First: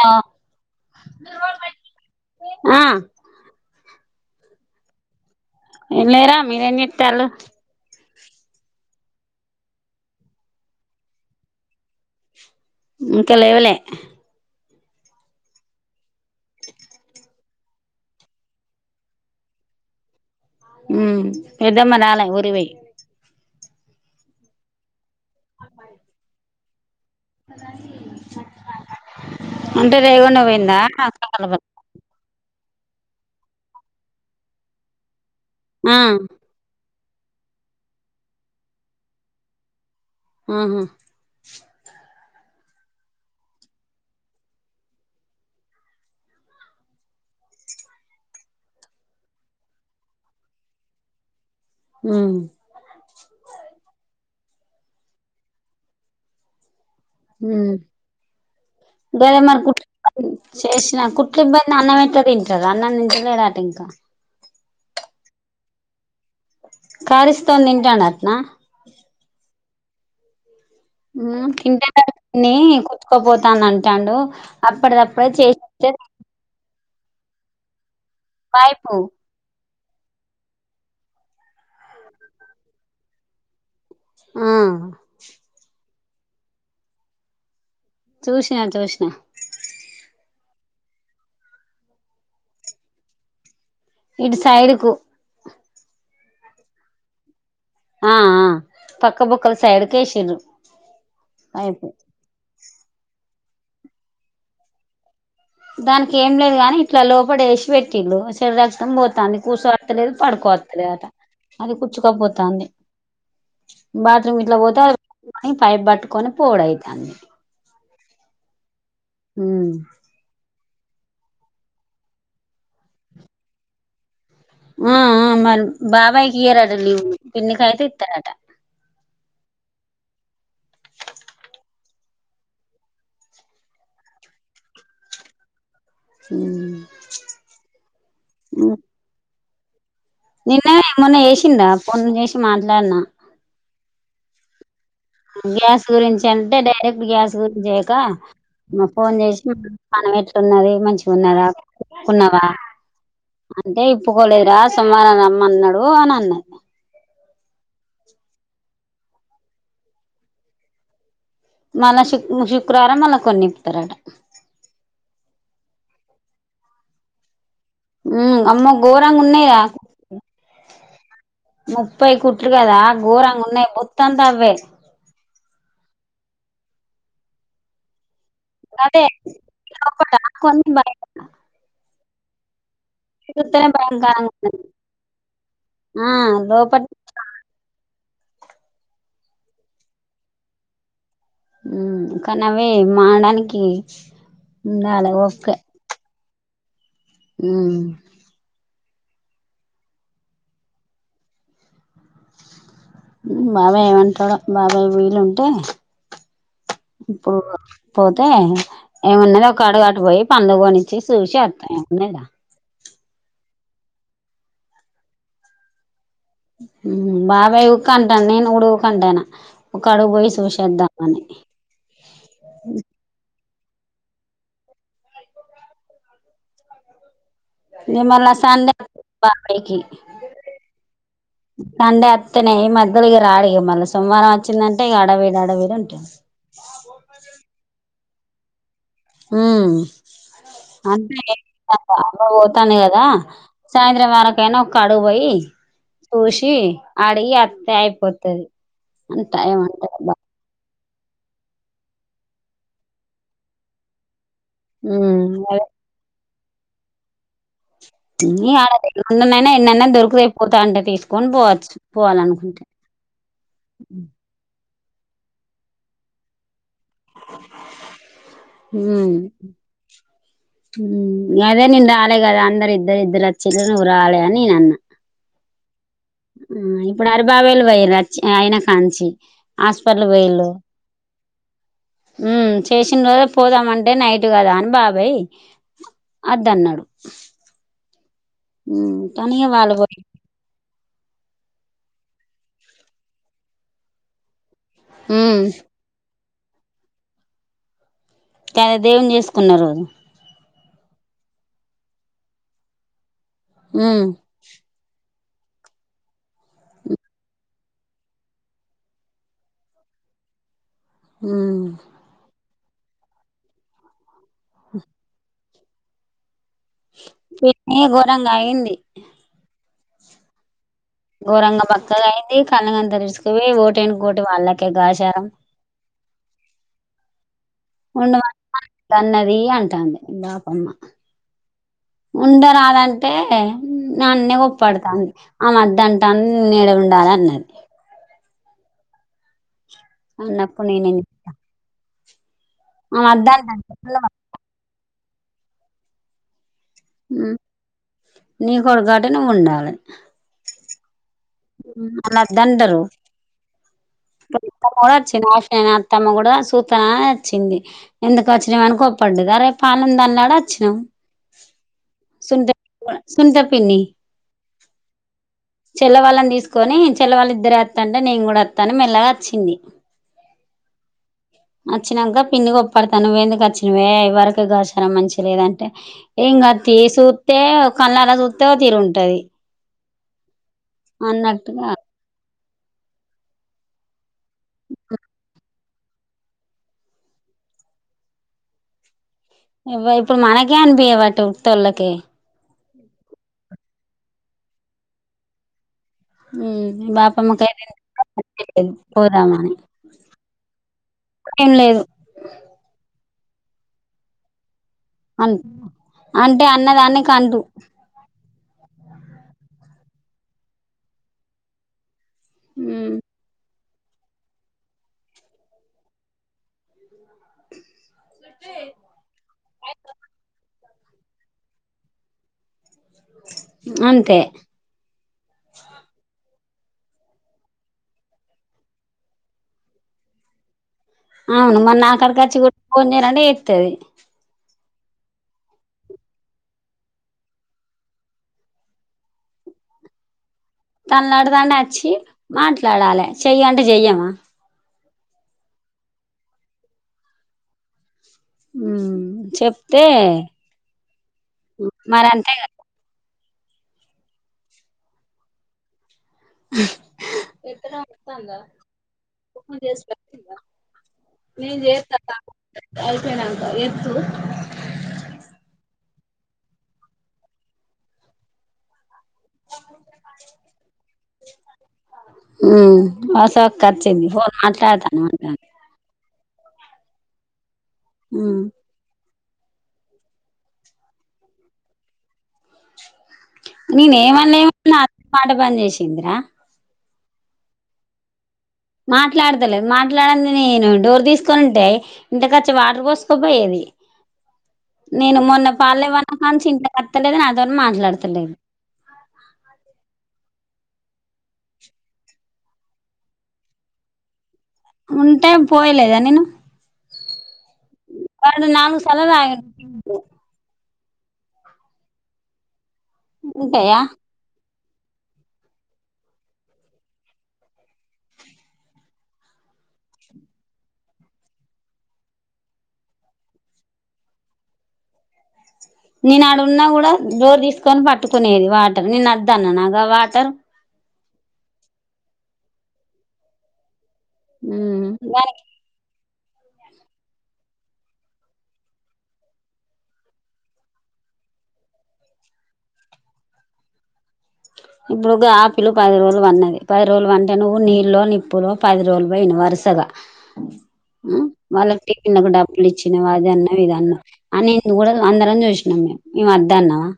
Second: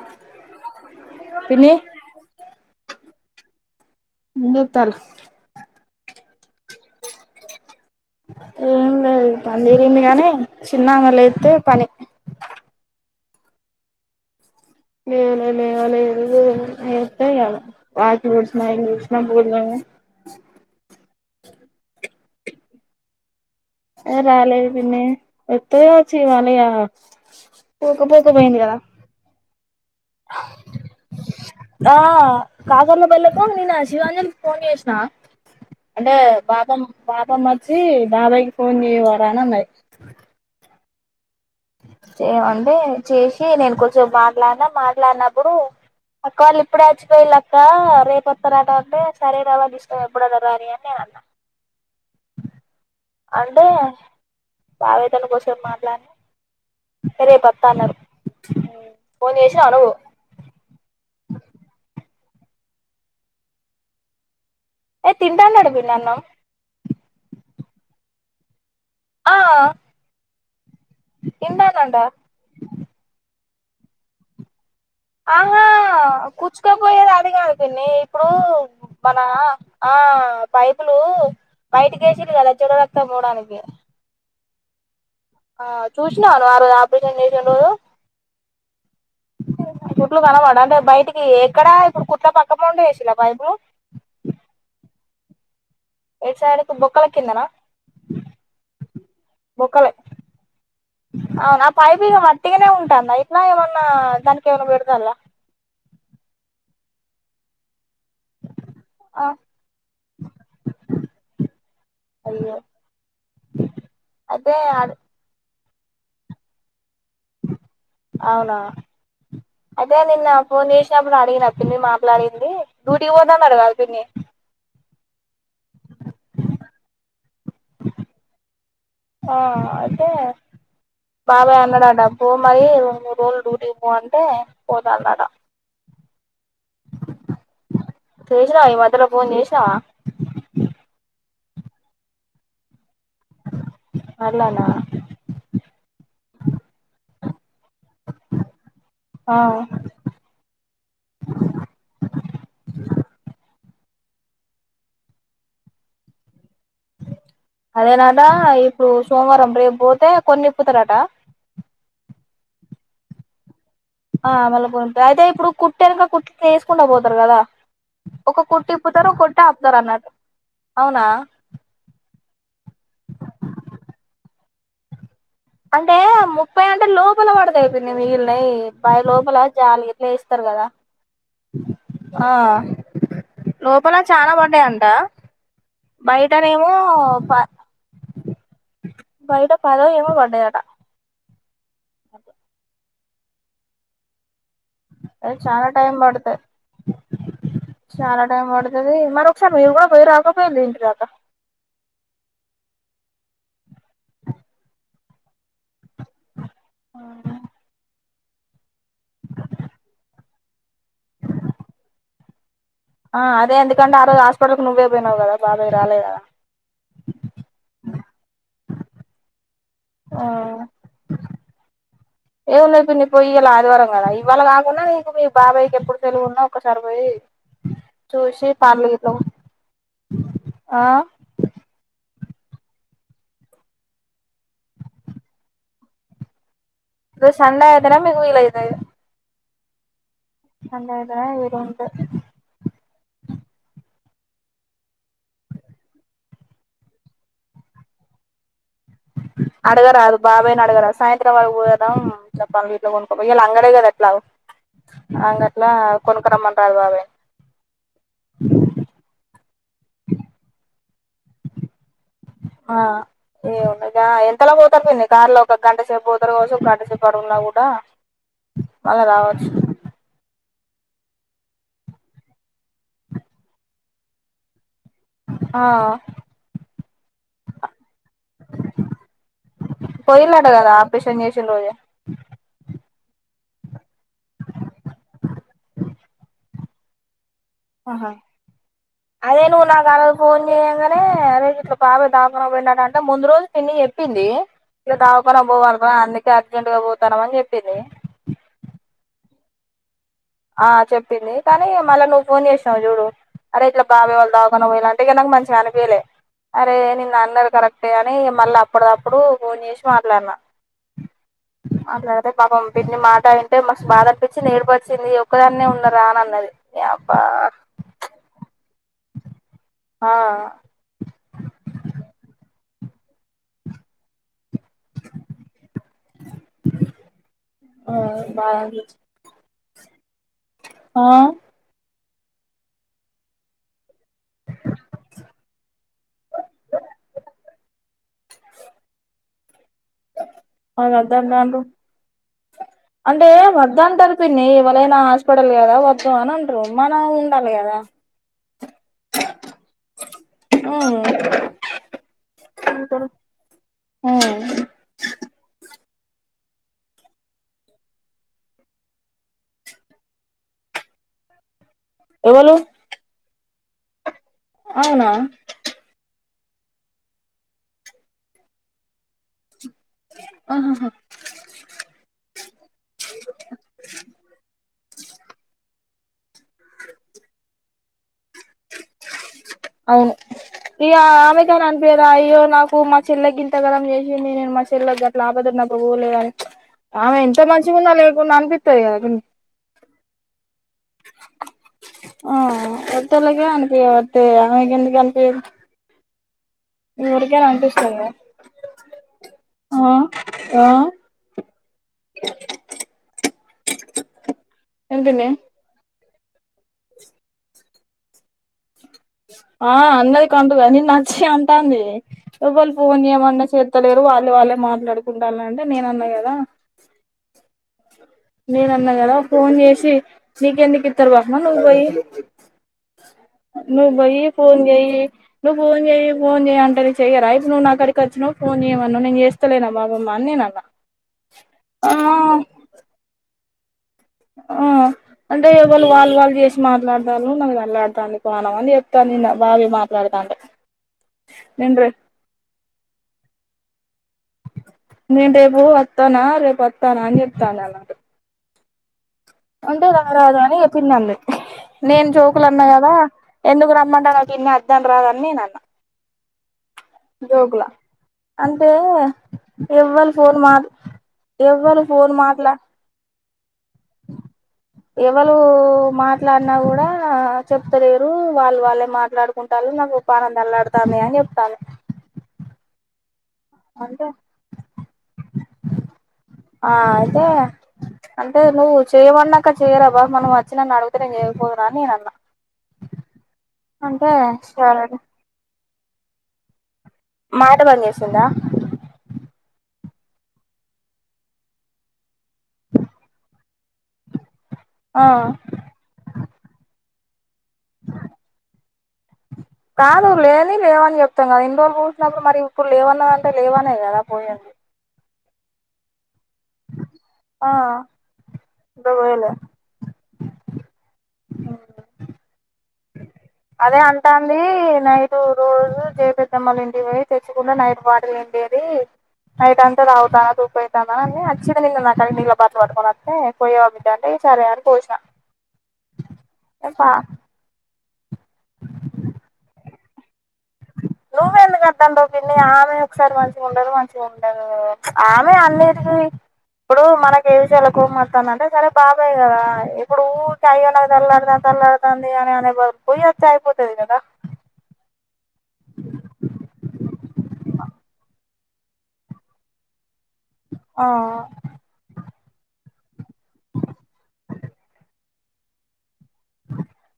ఆ పిన్ని ఆ ము తారు ఎం అయిరా మీరు చేస్తాండు ఏం లేదు పనిరింది కాగాని చిన్నన్న లేయితే పని ఇంకా లేవలే లేవాల లేవాల ఏ ఏయ బ పడుసిన ఇంగ్షిన పోూజ మ్ పెద్దమ్మ రాలె ఉరికిపోయి రాలేదు పిన్ని వస్తే వచ్చిన ఏమీకా పోక పోక పోయింది కదా అంటే రేకుండా పోయిందా ప కో ననా శివాంజలి ఫోన్ చేసిన అంటే బాదం పాాపా మర్చి బాబాయ్కి ఫోన్ చెయ్యేవార అనమాయి ఆహా చేయవండి చేసి నేను కొంచెం మాట్లాడినా మాట్లాడినప్పుడు, పక్క వాళ్ళు ఇప్పుడే అచ్చిపోయి లక్క రేపొత్త రాట అంటే సరే రావాలి ఇస్ట ఎప్పుడోనా రాని అని నేను అన్నా మ్ అంటే ఆవేదన కోసం మాట్లాడాను రేపు పత్తా ఉమ్ అన్నారు ఫోన్ చేసిన అడుగు కుట్ల ఇబ్బంది అన్నం ఎట్లా తిటా, ప్రజాన్నందించలేడాట ఇంకా ఏ తింటానాడుం పిన్ని అన్నం కర్రీ ఇసు తింటాడు అట్నా, ఆ హు తింటానంట తింటండట గాని కుచ్క తాను అంటాండు, అప్పటిదప్పుడే ఆహా చేసిస్తే కుచక పోయ అది కాదు పిన్ని, ఇప్పుడు పైపు మన ఆ పైపులు బయటక వేసిరు కదా చూడు రక్తం పోవడానికి, ఆ ఆ చూసినావా నువ్వు ఆరోజు ఆపరేషన్ చేసిన రోజు చూషినా చూసినా, కుట్లు కనమాడ అంటే బయటికి ఎక్కడా ఇప్పుడు కుట్ల పక్క మ పంటె ఎసిలా పైపులు, ఇటు సైడుకు, ఎటు సైడ్ కు బొక్కల కిందనా, ఆ పక్క బొక్కల సైడ్ బొక్కలే కి ఎసిరు పైపు, వుట్టిగనే ఉంటుందా ఇట్ల ఏమన్నా దానికి ఏమైన్న పెడతాను రా, దానికి ఏం లేదు గాని ఇట్లా లోపడ వేసి పెటి, ల్లు చెడురక్తం ఆ పోతుంది కూర్సోస్తలేదు పడుకోస్తలేదు అట అది అయ్యో కుచుకోపోతుంది బాత్రూమ్ అయితే ఇట్లా పోతే, ఇ పైపు పట్టుకొని పోవుడు అయేతాది, అవునా ఉమ్ అయితే నిన్న ఫోన్, సినప్పుడు అడిగిన పిన్ని మాట్లాడింది డ్యూటీకి పోతుంది ఆటగా పిన్ని, ఆ మరి బాబాయ్ కి ఇయరాట లీవు పిన్నికి అయితే ఇస్తారట, ఆ అయితే బాబాయ్ అన్నాడా పోమరి రెండు మూడు రోజులు డ్యూటీకి పో అంటే పోతందట, ఉమ్ చేసినవా ఈ మధ్యలో ఫోన్ చేసి, నిన్న మొన్న చేసినార ఫోన్ చేసి మాట్లాడినా, ఆలనా, గ్యాస్ గురించి అంటే డైరెక్ట్ గ్యాస్ గురించి, చేయక మా ఫోన్ చేసి ఆ పానం ఎట్లున్నది మంచిగా ఉన్నదా కున్నావా, అంటే ఇప్పుకోలేదురా సోమారం రమ్మన్నాడు అని అన్నది, అదేనాట ఇప్పుడు సోమవారం రేపు పోతే కొన్ని ఇప్పుతారట, మల్ల శుక్రవారం మల్ల కొన్ని ఇప్పుతారట, ఆ మల్ల కొన్ని అయితే ఇప్పుడు కుట్టా ఎనుక కుట్ వసుకుంటడా పోతారు కదా, ఉ ఒక అమ్మ కుట్టి ఇప్పుతారు గఘోరంగా కొట్టి ఉన్నాయా ఆపుతారు అన్నట్టు అవునా ముప్పై కుట్లు కదా గోరంగా ఉన్నాయి బొత్త అంతా అవే, అంటే ముప్పై అంటే లోపల పడతాయి పిన్ని మీ, అయి బయ్ అదే లోపల జాలి గిట్లా లోపట ఏస్తారు కదా కొన్ని బయట ఆ చూస్తేనే లోపల భయంకరంగా చానా ఉన్నది పడ్డైయంట ఆ బయటనేమో లోపట ప బయట పదొ ఏమో పడ్డైయాట హు కానీ ఆవే మానడానికి ఉండాలి అది ఓపిక చాలా టైమ్ పడతది ఉమ్ చాలా టైం పడు అది మరొ ఒకసారి మీరు కూడా పోయి రాకపోయిండ్రు ఇంటి దకా ఉ బాబాయ్ ఏమంటాడో బాబాయ్ వీ లుంటె [unintelligible] పోతే ఏమన్నాది ఒక అడుగటు పోయి పండ్లు కొని సుషాన్ [unintelligible] ఆ అదేందుకంటే ఆ రోజు హాస్పిటల్కి నువ్వే పోయినావు కదా బాబాయ్ రాలే కదా బాబాయ్ ఊక అంటాను నేను కూడా ఊక అంటాను ఒక అడుగు ఆ పోయి చూసేద్దామని ఎం ఉన్నది పిన్ని పొయ్యి ఇయ్యాల ఆదివారం కదా ఇవాళ కాకుండా నీకు మీ బాబాయికి ఎప్పుడు తెలివి ఉన్నా ఒకసారిపోయి మల్ల సండే బాబాయికి ఆ సండే త్తనే ఈ మధ్యల ఇగ రాడిగా మళ్ళ సోమవారం వచ్చిందంటే ఇగ అడవిడి అడవిడి ఉంటది. ఉ సండే నే మికు విలైతది హ్ అంతే అయితేనే వీలు ఉంటది అమ్మ పోతానే కదా సాయం ఎవరకైనా ఒక్కడువోయి చూసి అడిగి అత్తే అయిపోతది అంట ఏమంటారు బా అడగరాదు బాబాయినిడగరాదు సాయంత్రం వరకు పోదాం ఇట్ల పండ్లుగిట్ల కొనుక్కోపొయి ఇయల అంగడే కదా ఎట్లాగో ఉమ్ అదే అంగట్లా కొన్ పట్కరమ్మనరదు బాబాయి ఈ అన్ననైనా ఎన్నన్నైన దొరుకుతయి పోతాంటె తీస్ కొన్ బోవచ్ ఆ ఏమున్నది ఆ ఎంతలా పో ఎంత పిన్ని కార్ల ఒక గంట సేపు పోతారు కావచ్చు ఒక గంటసేపు ఇక్కడున్నా కూడా మళ్ళ రావచ్చు హూమ్ అదే నేన్ రాలె కదా అందరు ఇద్దర్ ఇద్దర్ అచ్చింరు నువు రాలె అని నేనన్న. ఆ ఇప్పుడు హరిబాబాయిలు పోయిరచ్చి అయిన కాంచి. హాస్పిటల్ పోయిలాట పోయిళ్ళు. కదా ఆపరేషన్ చేసిన రోజే ఉమ్ చేశి. ననే పోదామం టే నైట్ కదా అని బాబాయ్ అద్దన్నడు. [inaudible] ఆహా అదే నువ్వు వాళ్ళు పోయి నాకారోజు ఫోన్ చేయంగనే అదే గిట్ల బాబాయ్ దావఖనకు పోయిండట అంటే ముందు రోజు పిన్ని చెప్పిందీ. ఇగ మ్మ్, దావఖనకు పోవల్రా అన్ని అర్జెంట్ గా పోతానం అని చెప్పిందీ. కాదే దేవున్ని చేసుకున్న రోజు. ఆ చెప్పింది కానీ ఇగ మళ్ళీ నువ్వు ఫోన్ చేసినవ్ చూడు. అరే ఇట్ల మ్మ్, బాబాయ్ వాళ్ళు దావఖనకు పోయిల్లంటే ఇగ నాక్ మంచ్ కనిపియలే అరే నిన్న అన్నరు కరెక్టే అనీ ఇగ మళ్ళ అప్పడదప్పుడూ ఫోన్ చేసి మాట్లాడినా. హుమ్ మాట్లాడితే పాపం పిన్ని మాట ఇంటే మస్ బాధ అనిపించింది ఏడుపొచ్చింది ఒక్ క్కదాన్నే ఉన్నరానన్నది. పిన్ని ఘోరంగాయింది ఇహ్ ఆహ్ ఘోరంగ బక్కగయింది కళ్ళగంతల్ ఇరుస్క్ బొయ్ ఓటెనకఓటి వాళ్ళక్ గ గాచారం ఉండమంట బాధ అనిపించింది [inaudible] అన్నదీ అంటాంది బాపమ్మ ఆ ఉండరాదంటే నన్నే కోప్పడతాంది ఆమద్దంటా నీనేడ ఉండాలి అన్నది అన్నప్పుడు ఎవళ్ నేనేం వద్దటాండ్రు ఆమె అంటే వద్దంటంది వద్దంటరు పిన్ని ఎవలైనా పడల్ లేద వద్దు అనన్న ట్రు మనం ఉండాలి కదా నీ కొడుకటే నువు ఉండాలే ఉమ్ ఆల్ వద్దంటరూ ఉమ్ [inaudible] వచ్చిన [inaudible] అతమ్మ కూడా సూతా అని అచ్చింది. ఎందుకు వచ్చినవని కోప్పడ్డది. అరే పానం తనలాడి వచ్చినం. సునిత ఎవలు సునిత పిన్ని. అవునా చల్ల వాళ్ళని తీసుకొనీ చెల్ల వాళ్ళ ఇద్దరే వత్తాంటే నేను కూడ వత్తా అని మెల్లగా అచ్చింది. వచ్చినాక పిన్ని కోప్పడతా నువ్వెందుకు అర్చినవే ఇది వరకు గహచారం మంచి లేదా అంటే ఏం గాద్ తీ సూత్తే కళ్ళారా సుత్ త్త తీరు ఉంటది అవును ఇగ ఆమెగాని అనిపీదా అయ్యో నాకు మా చెల్లకి ఇంత గనం చే ఇక నేనే మా చెల్లెకి గట్ల ఆపదలో ఉన్నప్ ఎవ్వూరు లేరు అని ఆమె ఎంత మంచిగా ఉన్నా లేకున్నా అనిపిత్తది గదా కొన్ని ఎవ్వర్ ఇప్పుడు మనకే అనిపీయబట్టే ఉత్తొల్లక్ ఆ ఉత్తొల్లకే అనిపీయకపోతే ఆమెకేందుకు అనిపీదు మీ బాపమ్మకైన కదా [inaudible] పోదామని ఆ ఆ ఏం లేదు ఏం పిన్ని అనుకున్నా అన్ టే అన్నదాని కందూ ఆ అందరి కందుగా నిన్ నచ్చి అంటాంది ఎవల్ ఉమ్ ఫోన్ చేయమన్నా చేత్ ంత లేదు వాళ్ళు వాళ్ళే మాట్లాడుకుంటానంటే నేన అన్నా గదా నేనన్న గదా ఫోన్ చేసి నీకెందుక్ పిత్తర్ బాప్మా నువ్వు బోయ్యి అ నువ్వు బొయ్యి ఫోన్ చెయ్యి నువ్ ఫోన్ చేయ్యి ఫోన్ చేయ్ అంటే లిఫ్ట్ చెయ్యరా ఇప్పుడు నాకాడికి వచ్చినవ్. ఫోన్ చేయమన్నావ్. నేను చేస్తలేనా బావ అని నేనన్నా అవును మరి నాకాడికి వచ్చి కూడా ఫోన్ చేయ్ రా అంటే ఏడ్చ్ తది ఊ అంటే ఇగ వాళు వాళ్ళు వాళ్ళు చేసి మాట్లాడతారు నా మీద అల్లాడితాండి పోదాం అని చెప్తాంది నిన్న బావే మాట్లాడతాంటే తన్లాడతానే వచ్చి మాట్లాడాలే చెయ్యంటే చెయ్య మా నేను రేపు వత్తానా రేపు వత్తానా అని చెప్తంది వాల్ నాతో హ్మ్ అంటే రా రాద అని పిన్ని అంది నేను మరి అంతే జోకులన్న గదా ఎందుకు రమ్మంటావ పిన్ని వద్దంటరా నేన్ అన్నా జోకులా అంటే ఎవ్వళ్ళు ఫోన్ మాట్లా ఎవ్వరు ఫోన్ మాట్లా ఎవరు మా ఇట్లా అన్నా కూడా చెప్తలేరు వాళ్ళు వాళ్ళే మాట మాట్లాడుకుంటాారు నాకు ప్రాణం తనక్కడుతాంది అని చెప్తారు అ అంత ఖర్చుఅయేది ఫోన్ మాట్లాడతానువు అంటది ఆ అయితే అంటే ఉమ్ నువ్వు చేయమన్న ఇక్క చేయరా బాగా మనం వచ్చి నన్ను అడుగుతే నేను చేయకపోతునా అని నేను అన్నా నేను అంటే ఏమన్నా ఏమన్నా సరే మాట బంద్ చేసింది ఏందిరా మాట బంద్ చేసిందా మాట్లాడతలేదు [unintelligible] నేను డోర్ తీసుకని ఉంటే ఇంట్లో కొచ్చివాటర్ పోసుకోపోయేది నేను ఆ మొన్న పాలు లేవన్న కాంచి వత్తాలేదు నాతో కాదు లేంది లేవు అని చెప్తాం కదా ఇన్ని రోజులు [unintelligible] మరి ఇప్పుడు లేవన్నదంటే లేవనే కదా పోయింది ఉంటేం పోయలేదా నేను ఆ కాదు నాలుగు ఇప్పుడు సలలు పోయలే హు ఉంటాయా అదే అంట ఉంది నైటు రోజు జే పెద్దెమ్మలు ఇంటి కి పోయి తెచ్చుకున్న నైట్ వాటర్ నింేది నైట్ అంతా రావుతాను తూపువుతాను అచ్చి నాక్కడ నీ బాటిల్ పట్టుకొని వేస్తే పోయేవాబద్ద అంటే సరేని పోసాను నేను ఆడున్నా కూడా డోర్ తీసుకొని పట్ట పట్టుకునేది వాటర్ నేను వద్దన్న నా గ వాటర్ నువ్వ ఎందుకు [unintelligible] పిన్నీ ఆమె ఒకసారి మంచిగా ఉండదు మంచి చూండదు ఉమ్ దానికి ఆమె అన్నిటికి ఇప్పుడు మనకు ఏ విషయాాల కోపమతాంది అంటే సరే బాబాయ్ కదా ఇప్పుడు ఊ అయ్యో నాకు తల్లలాడుతా తల్లడుతుాంది అని అనే పోయి వచ్చి అయిపోతుది కదా ఇప్పుడు ఆపిలు పది రోజులు వన్నది పది రోజులు వంటే నువ్వు నీళ్ళలో నిప్పులో పది రోజులు పోయివు వరుసగా ఆ వాళ్ళకికు డాబ్బ లు ఇచ్చిన అది అన్న ఇదన్న అనేసి కూడా అందరని చూసినాం మేము మేం వద్దు అన్నమా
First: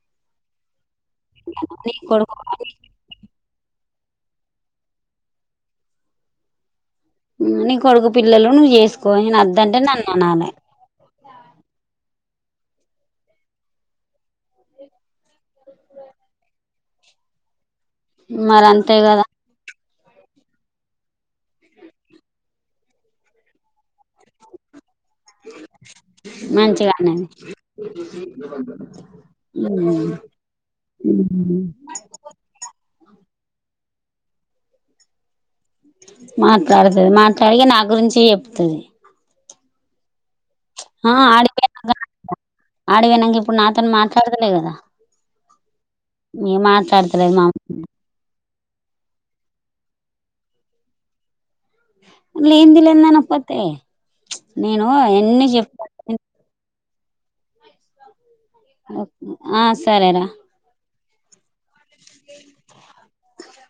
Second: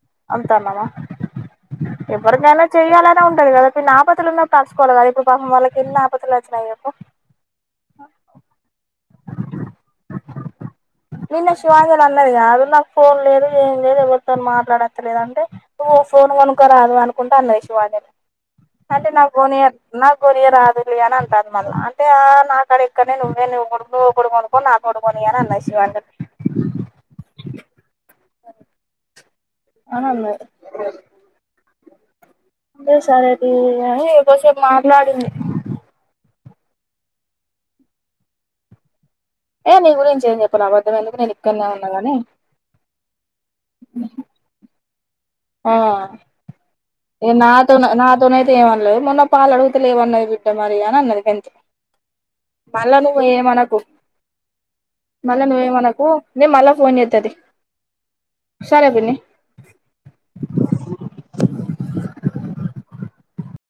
[unintelligible] నీ కొడుకు ఎవరికైనా చెయ్యాలనే ఉంటది కదా న్ని ఆపతులున్న పడుచుకోాలి కదదు ఇప్పు పాపం వాళ్ళకి ఎన్ని ఆపతు వచ్చినయి చెప్పు నీ కొడుకు పిల్లలు నువ్వు చేసు [inaudible] అద్దంటే నన్ననాలె నిన్న శివాజీలు అన్నది కాదు నాకు ఫోన్ లేదు ఏం లేదు ఎవరితోన్ మాట్లాడత్తలేదంటే నువ్వు ఫోన్ కొనుక్కోరాదు అనుకుంట అన్నది. మరి అంతే అంటే కదా నాక్ కొనియద్దు. నాక్ కొరియ రాదులె అని అంటారు మళ్ళా అంటే నాక్కడ ఇక్కడనే నువ్వే నువ్వు నువ్వు కొనుక్కో కొనుక్కని ఇంకోట్ కొని అని అన్నది. శివాంజలి మంచిగా అనని అని అన్నది ఉ సరేతీ గని కొద్దిసేప్ మాట్లాడింది. మాట్లాడ్తది మాట్లాడి ఇగ నా గురించే చెప్తది. ఏ నీ గురించి ఏం చెప్ ప్చ్ ఆ ఆడికిపోయినక ఆడికిపోయినాక ఇప్పుడు నాతోనీ మాట్లాడతలే కదా ఆ ఏ మాట్లాడతలేదు మా అమ్మ నాతోన్ నాతోనైతే ఏమ్ అన్లేదు మొన్న పాల్ అడుగుతలేవన్నది బిడ్డ మరి అన్నది గంతే లేంది మళ్ళా నువ్వు లేందనకపోతే ఏమనకు ప్చ్ నేను అయన్ని చెప్ ఫోన్చేత తి ఆ సరేరా కి ర్ కి ర్ [inaudible]